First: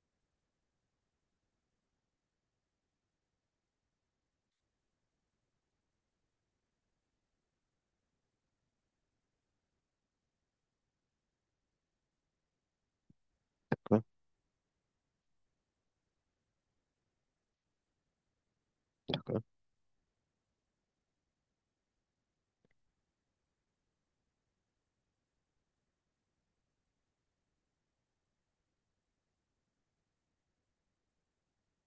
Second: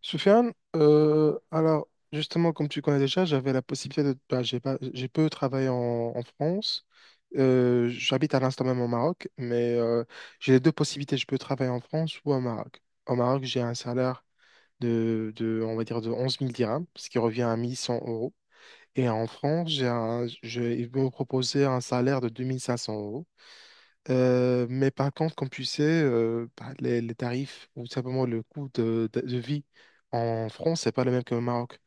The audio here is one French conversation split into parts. Soufiane, alors justement, comme tu connais déjà, j'avais la possibilité de. Bah, j'ai pas, j'ai peu travaillé en France. J'habite à l'instant même au Maroc, mais j'ai les deux possibilités. Je peux travailler en France ou au Maroc. Au Maroc, j'ai un D'accord, salaire de, on va dire, de onze mille dirhams, ce qui revient à mille cent euros. Et en d'accord, France, ils m'ont proposé un salaire de deux mille cinq cents euros. Mais par contre, comme tu sais, bah, les tarifs ou simplement le coût de vie en France, c'est pas le même qu'au Maroc.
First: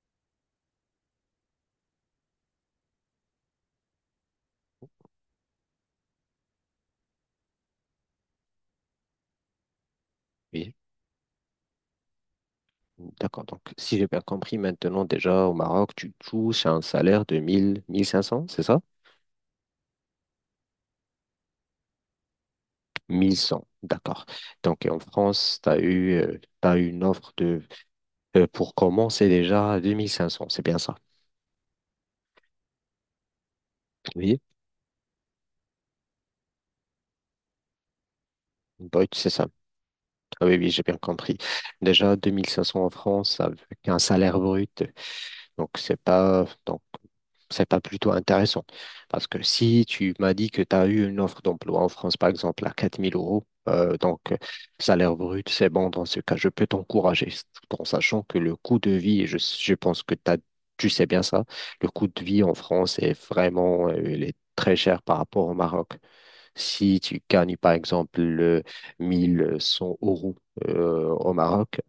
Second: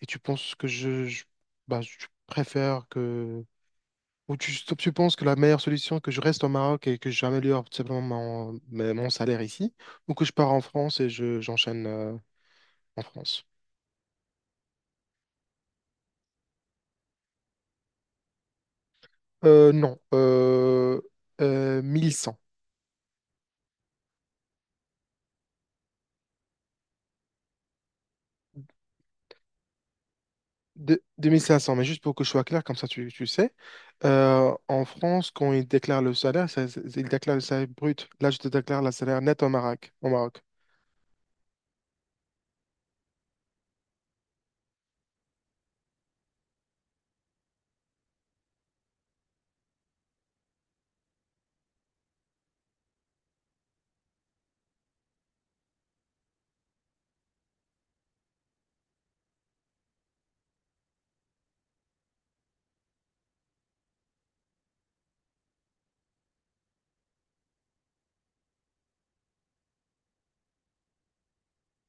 Et tu penses que bah, je préfère que. Ou tu penses que la meilleure solution, que je reste au Maroc et que j'améliore tout simplement mon salaire ici, ou que je pars en oui. France et j'enchaîne en D'accord. France? Donc, si j'ai bien compris, maintenant, déjà, au Maroc, tu touches un salaire de 1000, 1500, c'est ça? Non, 1100. 1100, d'accord. Donc, et en France, t'as eu une offre de, pour commencer déjà à 2500, c'est bien ça? Deux mille cinq cents mais juste pour que je sois clair, comme ça tu sais, Oui, en France, quand ils déclarent le salaire, ils déclarent le salaire brut. Là, je te déclare le brut, salaire c'est net ça. au Maroc. Au Maroc. Ah oui, oui, j'ai bien compris. Déjà, 2500 en France avec un salaire brut. Donc, c'est pas plutôt intéressant. Parce que si tu m'as dit que tu as eu une offre d'emploi en France, par exemple, à 4000 euros, salaire brut, c'est bon dans ce cas, je peux t'encourager, tout en sachant que le coût de vie, et je pense que tu sais bien ça, le coût de vie en France est vraiment, il est très cher par rapport au Maroc. Si tu gagnes, par exemple, 1100 euros au Maroc,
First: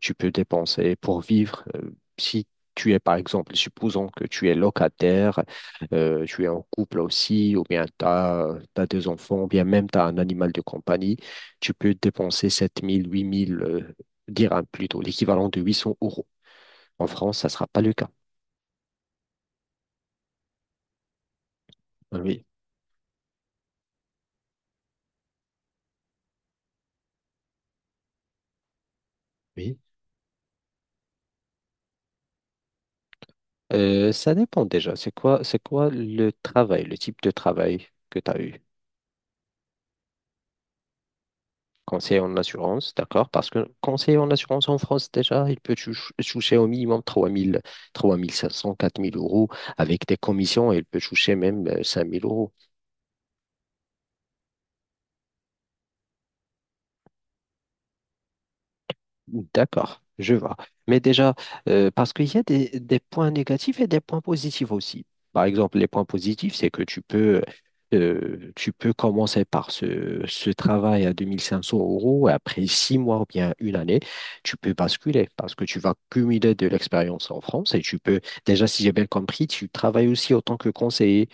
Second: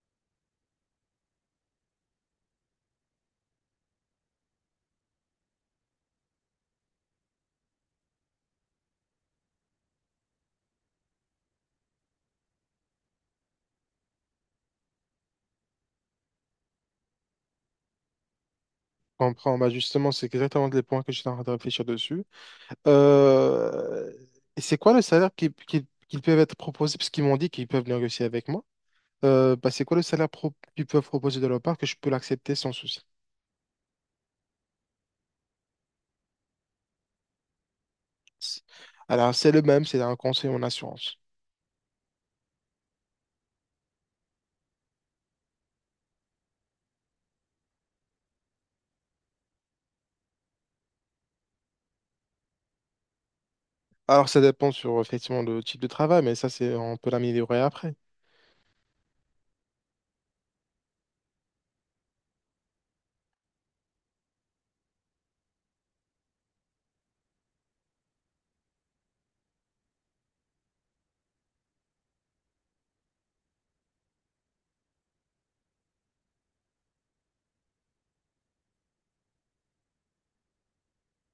tu peux dépenser pour vivre. Si tu es, par exemple, supposons que tu es locataire, tu es en couple aussi, ou bien tu as des enfants, ou bien même tu as un animal de compagnie, tu peux dépenser 7000, 8000 dirhams plutôt, l'équivalent de 800 euros. En France, ça ne sera pas le cas. Je comprends. Bah justement, c'est exactement les points que j'étais en train de réfléchir Ah dessus. oui. Euh, et c'est quoi le salaire qu'ils peuvent être proposés, parce qu'ils m'ont dit qu'ils peuvent négocier avec moi. Bah, Oui. c'est quoi le salaire qu'ils peuvent proposer de leur part que je peux l'accepter sans souci? Ça dépend déjà. C'est quoi le travail, le type de travail que tu as eu? Alors, c'est le même, c'est un conseil en assurance. Conseiller en assurance, d'accord? Parce que conseiller en assurance en France, déjà, il peut toucher au minimum 3000, 3500, 4000 € avec des commissions et il peut toucher même cinq mille euros. Alors, ça dépend sur effectivement le type de travail, mais ça, c'est on peut l'améliorer après. D'accord, je vois. Mais déjà, parce qu'il y a des points négatifs et des points positifs aussi. Par exemple, les points positifs, c'est que tu peux commencer par ce travail à 2500 € et après 6 mois ou bien une année, tu peux basculer parce que tu vas cumuler de l'expérience en France et tu peux, déjà, si j'ai bien compris, tu travailles aussi en tant que conseiller,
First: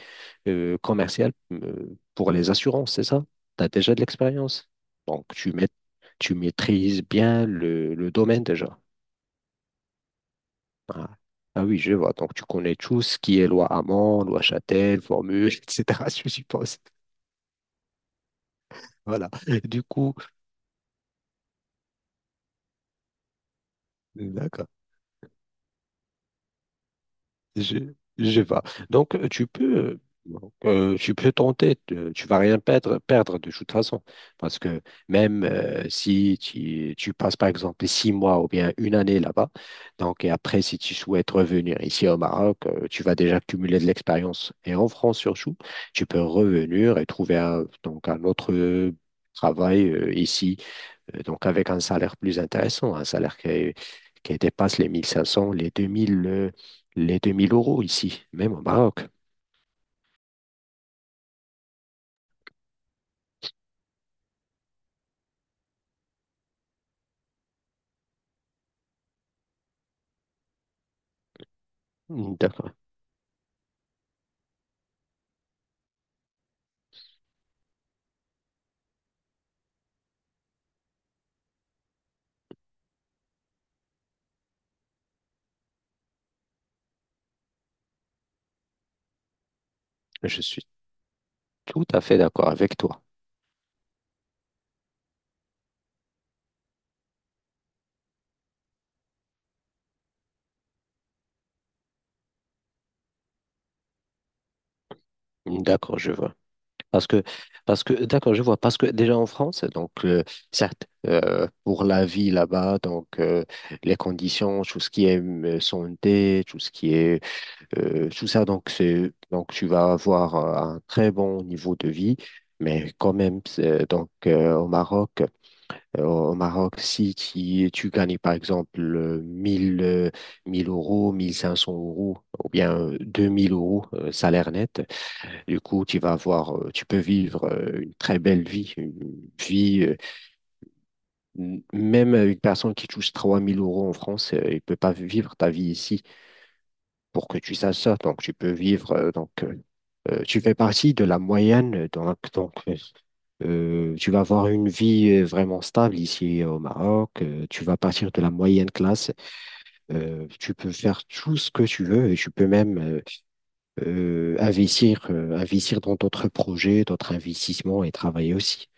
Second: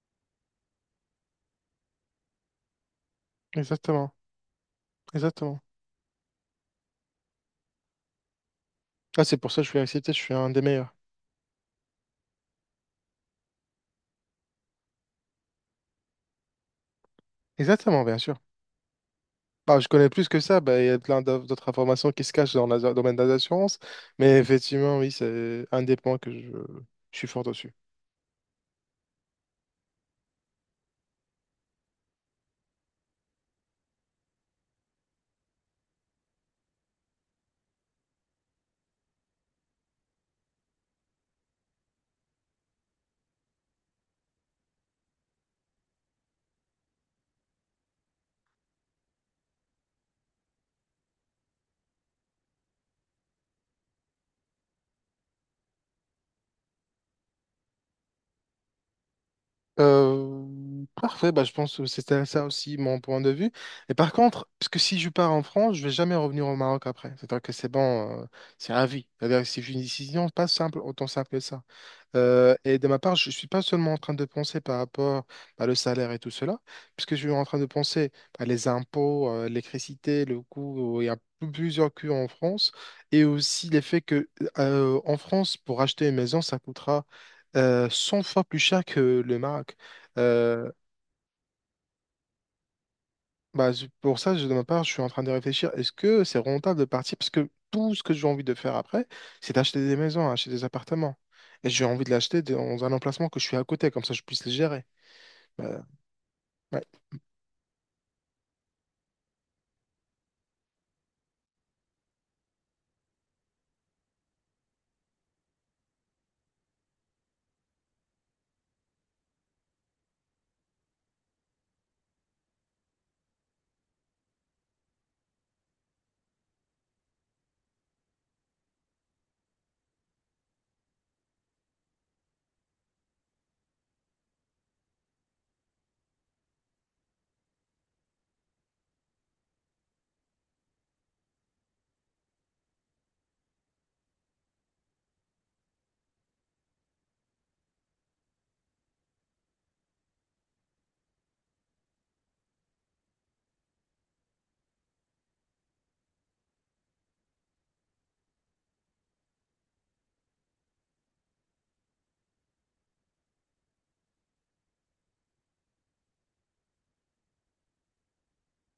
commercial, pour les assurances, c'est ça? Tu as déjà de Exactement, l'expérience. Donc, exactement. Tu maîtrises bien le domaine déjà. Ah, c'est pour ça que je suis accepté, je suis un des meilleurs. Ah. Ah oui, je vois. Donc, tu connais tout ce qui est loi Hamon, loi Châtel, formule, etc., je suppose. Exactement, bien sûr. Voilà. Bah, Du je connais coup, plus que ça, bah, il y a plein d'autres informations qui se cachent dans le domaine des assurances, mais d'accord. effectivement, oui, c'est un des points que je suis fort dessus. Je, je vais. Donc, tu peux tenter, tu vas rien perdre de toute façon. Parce que même si tu passes, par exemple, 6 mois ou bien une année là-bas, donc, et après, si tu souhaites revenir ici au Maroc, tu vas déjà cumuler de l'expérience. Et en France surtout, tu peux revenir et trouver un, donc, un autre travail ici donc, avec un salaire plus intéressant, un salaire qui dépasse les 1500, les 2000 euros ici, même au Maroc. Parfait, bah, je pense que c'était ça aussi mon point de vue. Et par contre, parce que si je pars en France, je vais jamais revenir au Maroc après. C'est-à-dire que c'est bon, c'est à vie. C'est-à-dire que si j'ai une décision, pas simple, autant simple que ça. Mm, d'accord. Et de ma part, je ne suis pas seulement en train de penser par rapport à le salaire et tout cela, puisque je suis en train de penser à les impôts, l'électricité, le coût, il y a plusieurs coûts en France, et aussi l'effet que en France, pour acheter une maison, ça coûtera 100 fois plus cher que le Maroc. Je suis Euh, tout à fait d'accord avec toi. Bah, c'est pour ça, de ma part, je suis en train de réfléchir, est-ce que c'est rentable de partir? Parce que tout ce que j'ai envie de faire après, c'est d'acheter des maisons, hein, acheter des appartements. Et j'ai envie de l'acheter dans un emplacement que je suis à côté, comme ça je puisse les gérer. Mm, Bah, d'accord, je vois. ouais. Parce que, parce que, d'accord, je vois. Parce que déjà en France, donc, certes, pour la vie là-bas, donc, les conditions, tout ce qui est santé, tout ce qui est tout ça, donc, c'est, donc, tu vas avoir un très bon niveau de vie, mais quand même, donc, au Maroc, si tu gagnes, par exemple, 1000 euros, 1500 euros, ou bien 2000 euros, salaire net, du coup, tu peux vivre une très belle vie, vie, euh, même une personne qui touche 3000 € en France, il peut pas vivre ta vie ici pour que tu saches ça. Donc, tu peux vivre tu fais partie de la moyenne, tu vas avoir une vie vraiment stable ici au Maroc, tu vas partir de la moyenne classe, tu peux faire tout ce que tu veux et tu peux même investir dans d'autres projets, d'autres investissements et travailler aussi.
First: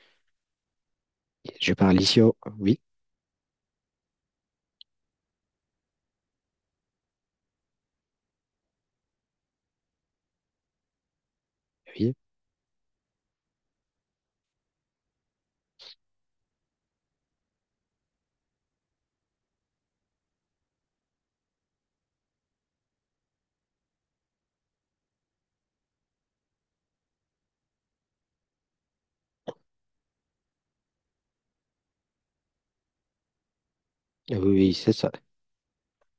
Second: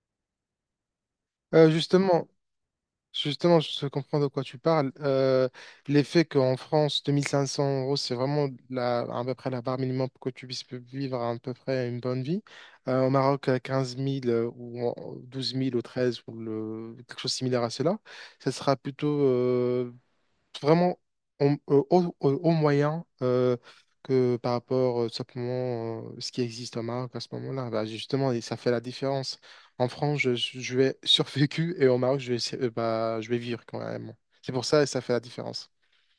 Euh, Je parle ici justement, au... Oui, Justement, je comprends de quoi tu parles. L'effet qu'en France, 2500 euros, c'est vraiment à peu près la barre minimum pour que tu puisses vivre à, peu près une oui, bonne vie. Au Maroc, à 15 000 ou 12 000 ou 13 ou le, quelque chose de similaire à cela, ça sera plutôt vraiment au moyen que par rapport simplement ce qui existe au Maroc à ce moment-là. Bah, justement, et ça fait la différence. En France, je vais survécu et au Maroc, bah, je vais vivre quand même. C'est pour oui, ça et c'est ça ça. fait la différence.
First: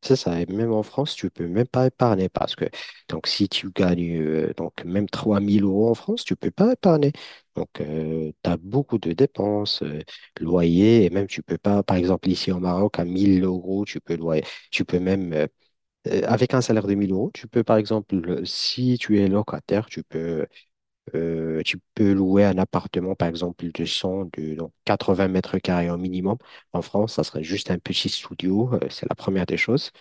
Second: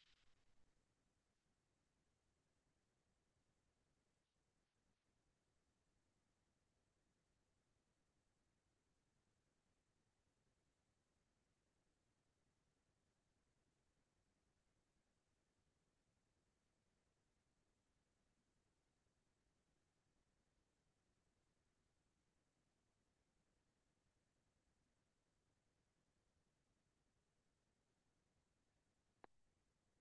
C'est ça, et même en France, tu peux même pas épargner parce que donc si tu gagnes donc même 3000 € en France, tu peux pas épargner. Donc tu as beaucoup de dépenses, loyer, et même tu peux pas, par exemple ici au Maroc, à 1000 euros, tu peux loyer, tu peux même, euh, avec un salaire de 1000 euros, tu peux par exemple, si tu es locataire, tu peux louer un appartement par exemple de 100 de donc 80 mètres carrés au minimum. En France, ça serait juste un petit studio, c'est la première des choses.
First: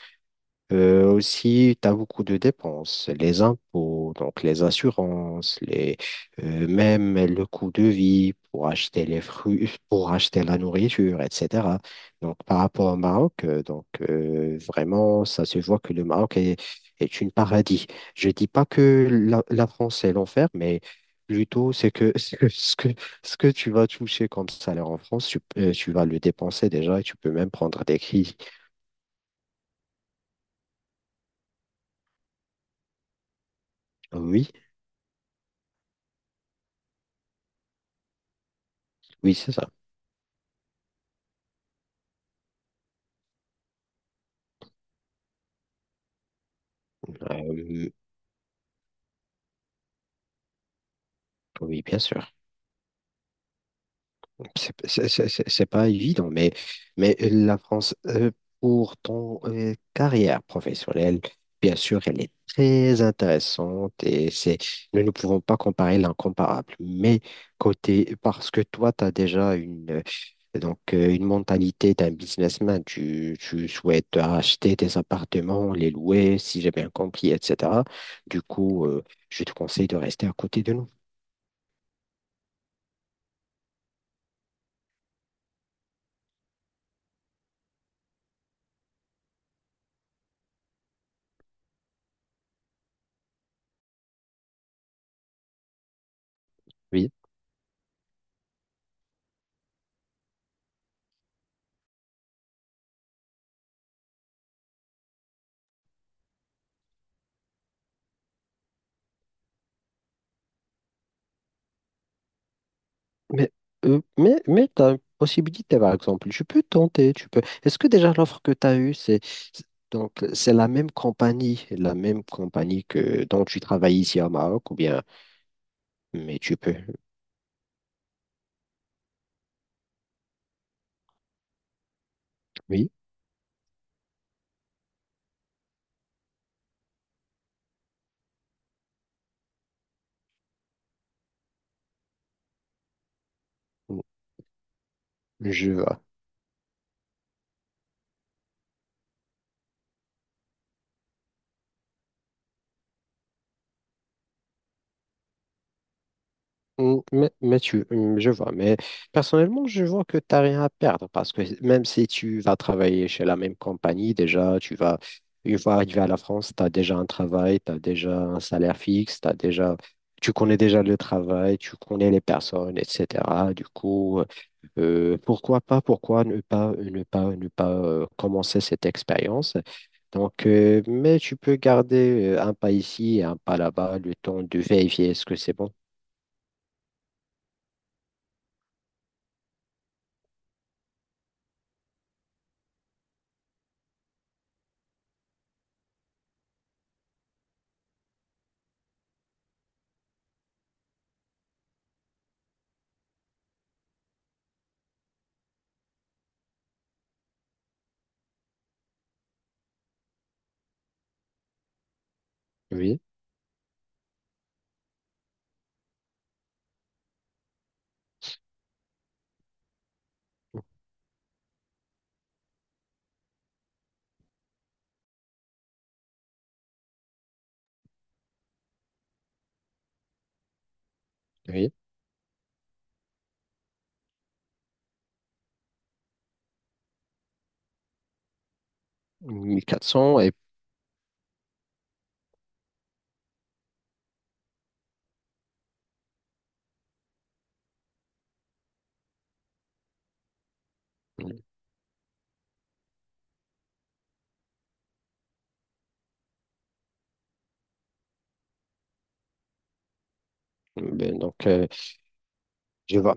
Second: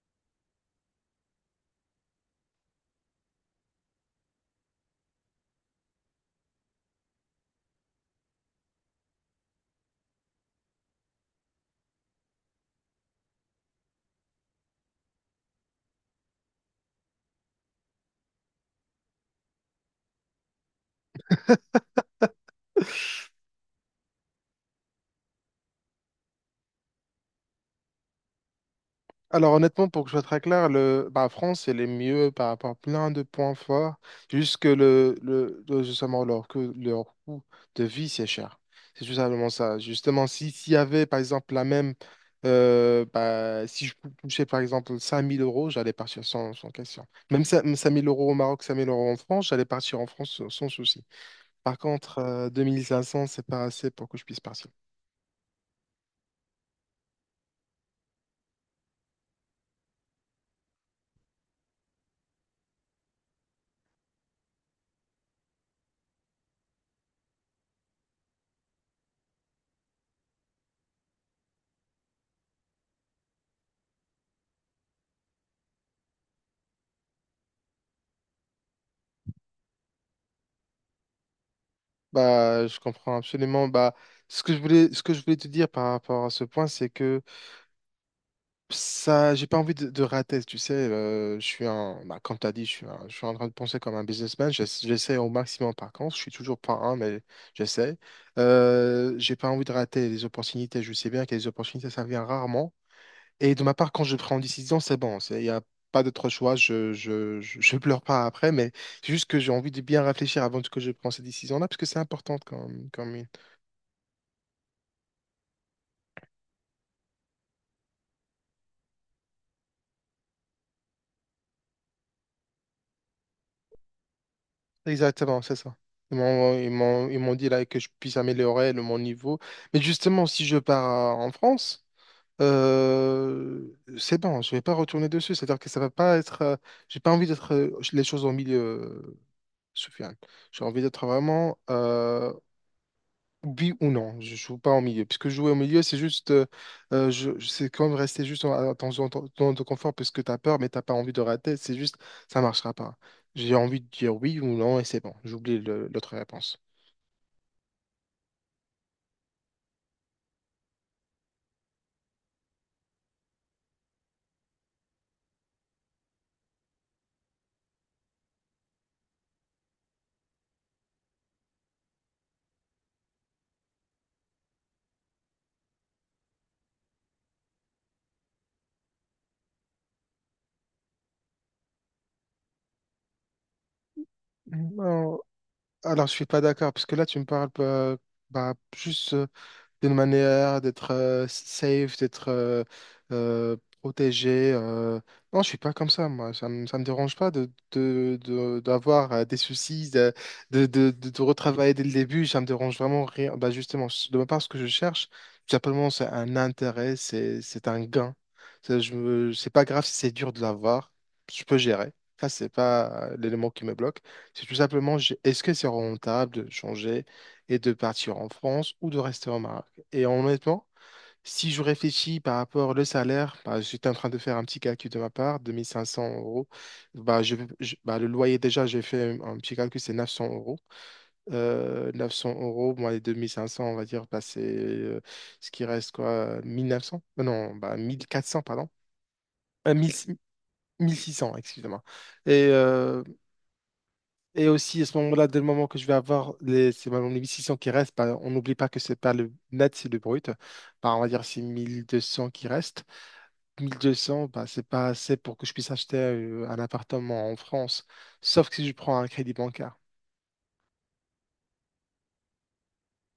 Aussi, tu as beaucoup de dépenses, les impôts, donc les assurances, les, même le coût de vie pour acheter les fruits, pour acheter la nourriture, etc. Donc, par rapport au Maroc, vraiment, ça se voit que le Maroc est une paradis. Je dis pas que la France est l'enfer, mais plutôt c'est que ce que tu vas toucher comme salaire en France, tu vas le dépenser déjà et tu peux même prendre des crises. Alors honnêtement, pour que je sois très clair, bah, France, elle est mieux par rapport à plein de points forts, Oui, juste que justement, que leur coût de vie, c'est cher. C'est tout oui, simplement c'est ça. ça. Justement, si, s'il y avait, par exemple, bah, si je touchais, par exemple, 5000 euros, j'allais partir sans question. Même Euh, 5000 € au Maroc, 5000 € en France, j'allais partir en France sans souci. Par oui, bien contre, sûr. 2500, c'est pas assez pour que je puisse partir. C'est pas évident, mais la France, pour ton carrière professionnelle, bien sûr, elle est très intéressante et c'est, nous ne pouvons pas comparer l'incomparable. Mais côté, parce que toi, tu as déjà une mentalité d'un businessman, tu souhaites acheter des appartements, les louer, si j'ai bien compris, etc. Du coup, je te conseille de rester à côté de nous. Bah, je comprends absolument. Bah, ce que je voulais te dire par rapport à ce point, c'est que ça, j'ai pas envie de rater. Tu sais, bah, comme t'as dit, je suis en train de penser comme un businessman. J'essaie au maximum. Par contre, je suis toujours pas un, mais j'essaie. J'ai pas envie de rater les opportunités. Je sais bien que les opportunités, ça vient rarement. Et de ma part, quand je prends une décision, c'est bon. Il y a pas d'autre choix. Je pleure pas après, mais c'est juste que j'ai envie de bien réfléchir avant que je prenne cette décision-là, parce que c'est important comme. Mais, mais tu as une possibilité, par exemple. Tu peux tenter, tu peux. Est-ce que déjà l'offre que tu as eue, c'est- donc c'est la même compagnie que dont tu travailles ici au Maroc, ou bien, Exactement, c'est ça. Ils mais tu m'ont, ils peux. m'ont, ils m'ont dit là que je puisse améliorer mon niveau. Mais justement, si je pars en France, Oui, c'est bon, je vais pas retourner dessus. C'est-à-dire que ça va pas être. J'ai pas envie d'être les choses au milieu, Soufiane. J'ai envie d'être vraiment oui ou non, je joue pas en milieu. Puisque jouer au je milieu, c'est vois. juste, c'est quand même rester juste dans ton ton zone de confort parce que tu as peur, mais t'as pas envie de rater. C'est juste, ça marchera pas. J'ai envie de dire oui ou non et c'est bon. J'oublie l'autre réponse. Mm, mais je vois, mais personnellement, je vois que tu n'as rien à perdre parce que même si tu vas travailler chez la même compagnie, déjà, tu vas, une fois arrivé à la France, tu as déjà un travail, tu as déjà un salaire fixe, t'as déjà, tu connais déjà le travail, tu connais les personnes, etc. Du coup, pourquoi pas, pourquoi ne pas commencer cette expérience? Donc, mais tu peux garder un pas ici et un pas là-bas, le temps de vérifier Non, est-ce que c'est bon. alors je suis pas d'accord parce que là tu me parles bah, juste d'une manière, d'être safe, d'être euh, protégé. Non, je suis pas comme ça, moi. Ça me dérange pas d'avoir des soucis, de retravailler dès le début. Ça me dérange vraiment rien. Bah, justement, de ma part, ce que je cherche, tout simplement, c'est un intérêt, c'est un gain. C'est pas grave si c'est dur de l'avoir. Je peux gérer. Ça, c'est Oui. pas l'élément qui me bloque. C'est tout simplement, est-ce que c'est rentable de changer et de partir en France ou de rester au Maroc? Et honnêtement, si je réfléchis par rapport au salaire, bah, j'étais en train de faire un petit calcul de ma part, 2500 euros. Bah, bah, le loyer, déjà, j'ai fait un petit calcul, c'est 900 euros. Oui, 900 euros, moins les 2500, on va dire, bah, c'est ce qui reste, quoi, 1900? Non, bah, 1400, pardon. 1000 1400 et 1600, excusez-moi. Et euh, et aussi, à ce moment-là, dès le moment que je vais avoir c'est les 1600 qui restent, bah, on n'oublie pas que c'est pas le net, c'est le brut. Bah, on va dire c'est 1200 qui restent. 1200, bah, c'est pas assez pour que je puisse acheter un appartement en France, sauf que si je prends un crédit bancaire. ben, donc je vois.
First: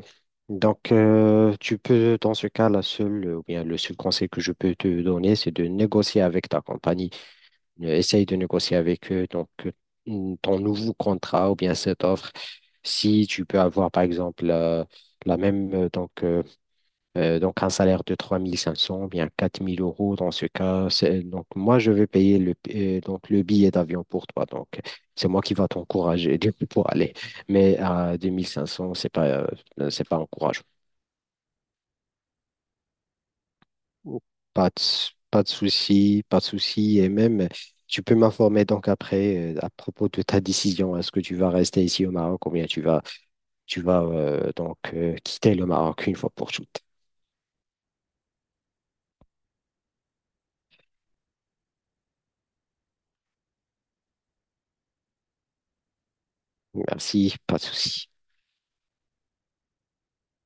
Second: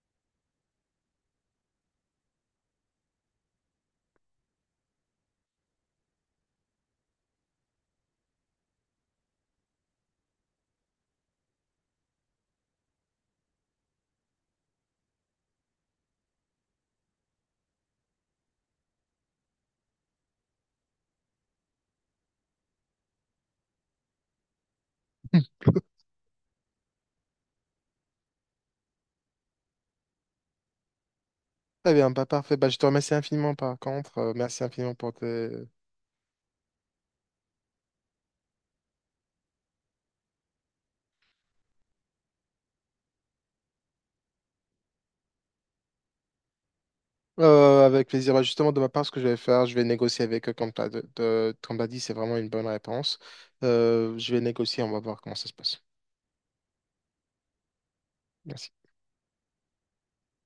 Donc tu peux dans ce cas la seule ou bien le seul conseil que je peux te donner c'est de négocier avec ta compagnie. Essaye de négocier avec eux donc ton nouveau contrat ou bien cette offre. Si tu peux avoir par exemple la même donc, un salaire de 3500 bien 4000 euros dans ce cas. Donc, moi, je vais payer le billet d'avion pour toi. Donc, c'est moi qui va t'encourager du coup, pour aller. Mais à 2500, c'est pas encourageant. Très bien, bah, parfait. Bah, je te remercie infiniment par contre. Merci Pas de, infiniment pour s- pas tes... de souci, pas de souci. Et même, tu peux m'informer donc après à propos de ta décision. Est-ce que tu vas rester ici au Maroc ou bien tu vas, quitter le Maroc une fois pour toutes? Avec plaisir. Bah, justement, de ma part, ce que je vais faire, je vais négocier avec eux, comme tu as, dit, c'est vraiment une bonne réponse. Je vais négocier, on va voir comment ça se passe. Merci, pas de souci. Merci.